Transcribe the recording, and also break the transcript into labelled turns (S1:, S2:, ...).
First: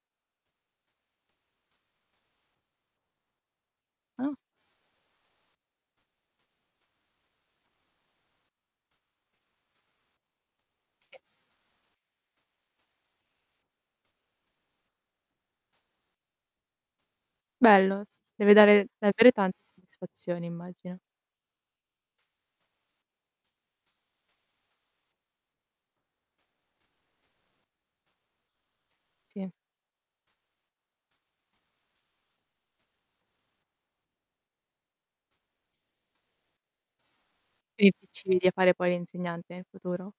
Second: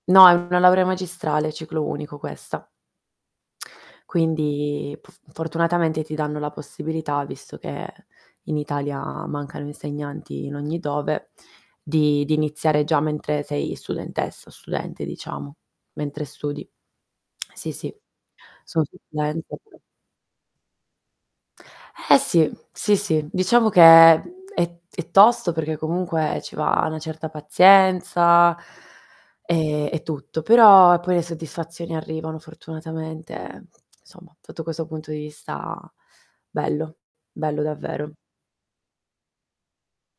S1: No, è una laurea magistrale, ciclo unico questa.
S2: Ah.
S1: Quindi, pf fortunatamente, ti danno la possibilità, visto che in Italia mancano insegnanti in ogni
S2: E
S1: dove, di di iniziare già mentre sei studentessa o studente, diciamo, mentre studi. Sì, sì
S2: Bello, deve
S1: sono
S2: dare avere
S1: studente.
S2: tante soddisfazioni, immagino.
S1: Eh, sì. Sì, sì, diciamo che è è è tosto, perché comunque ci va una certa pazienza.
S2: Sì.
S1: E e tutto, però poi le soddisfazioni arrivano fortunatamente, ehm, insomma, sotto questo punto di vista bello, bello
S2: Quindi ti
S1: davvero.
S2: ci vedi a fare poi l'insegnante nel futuro?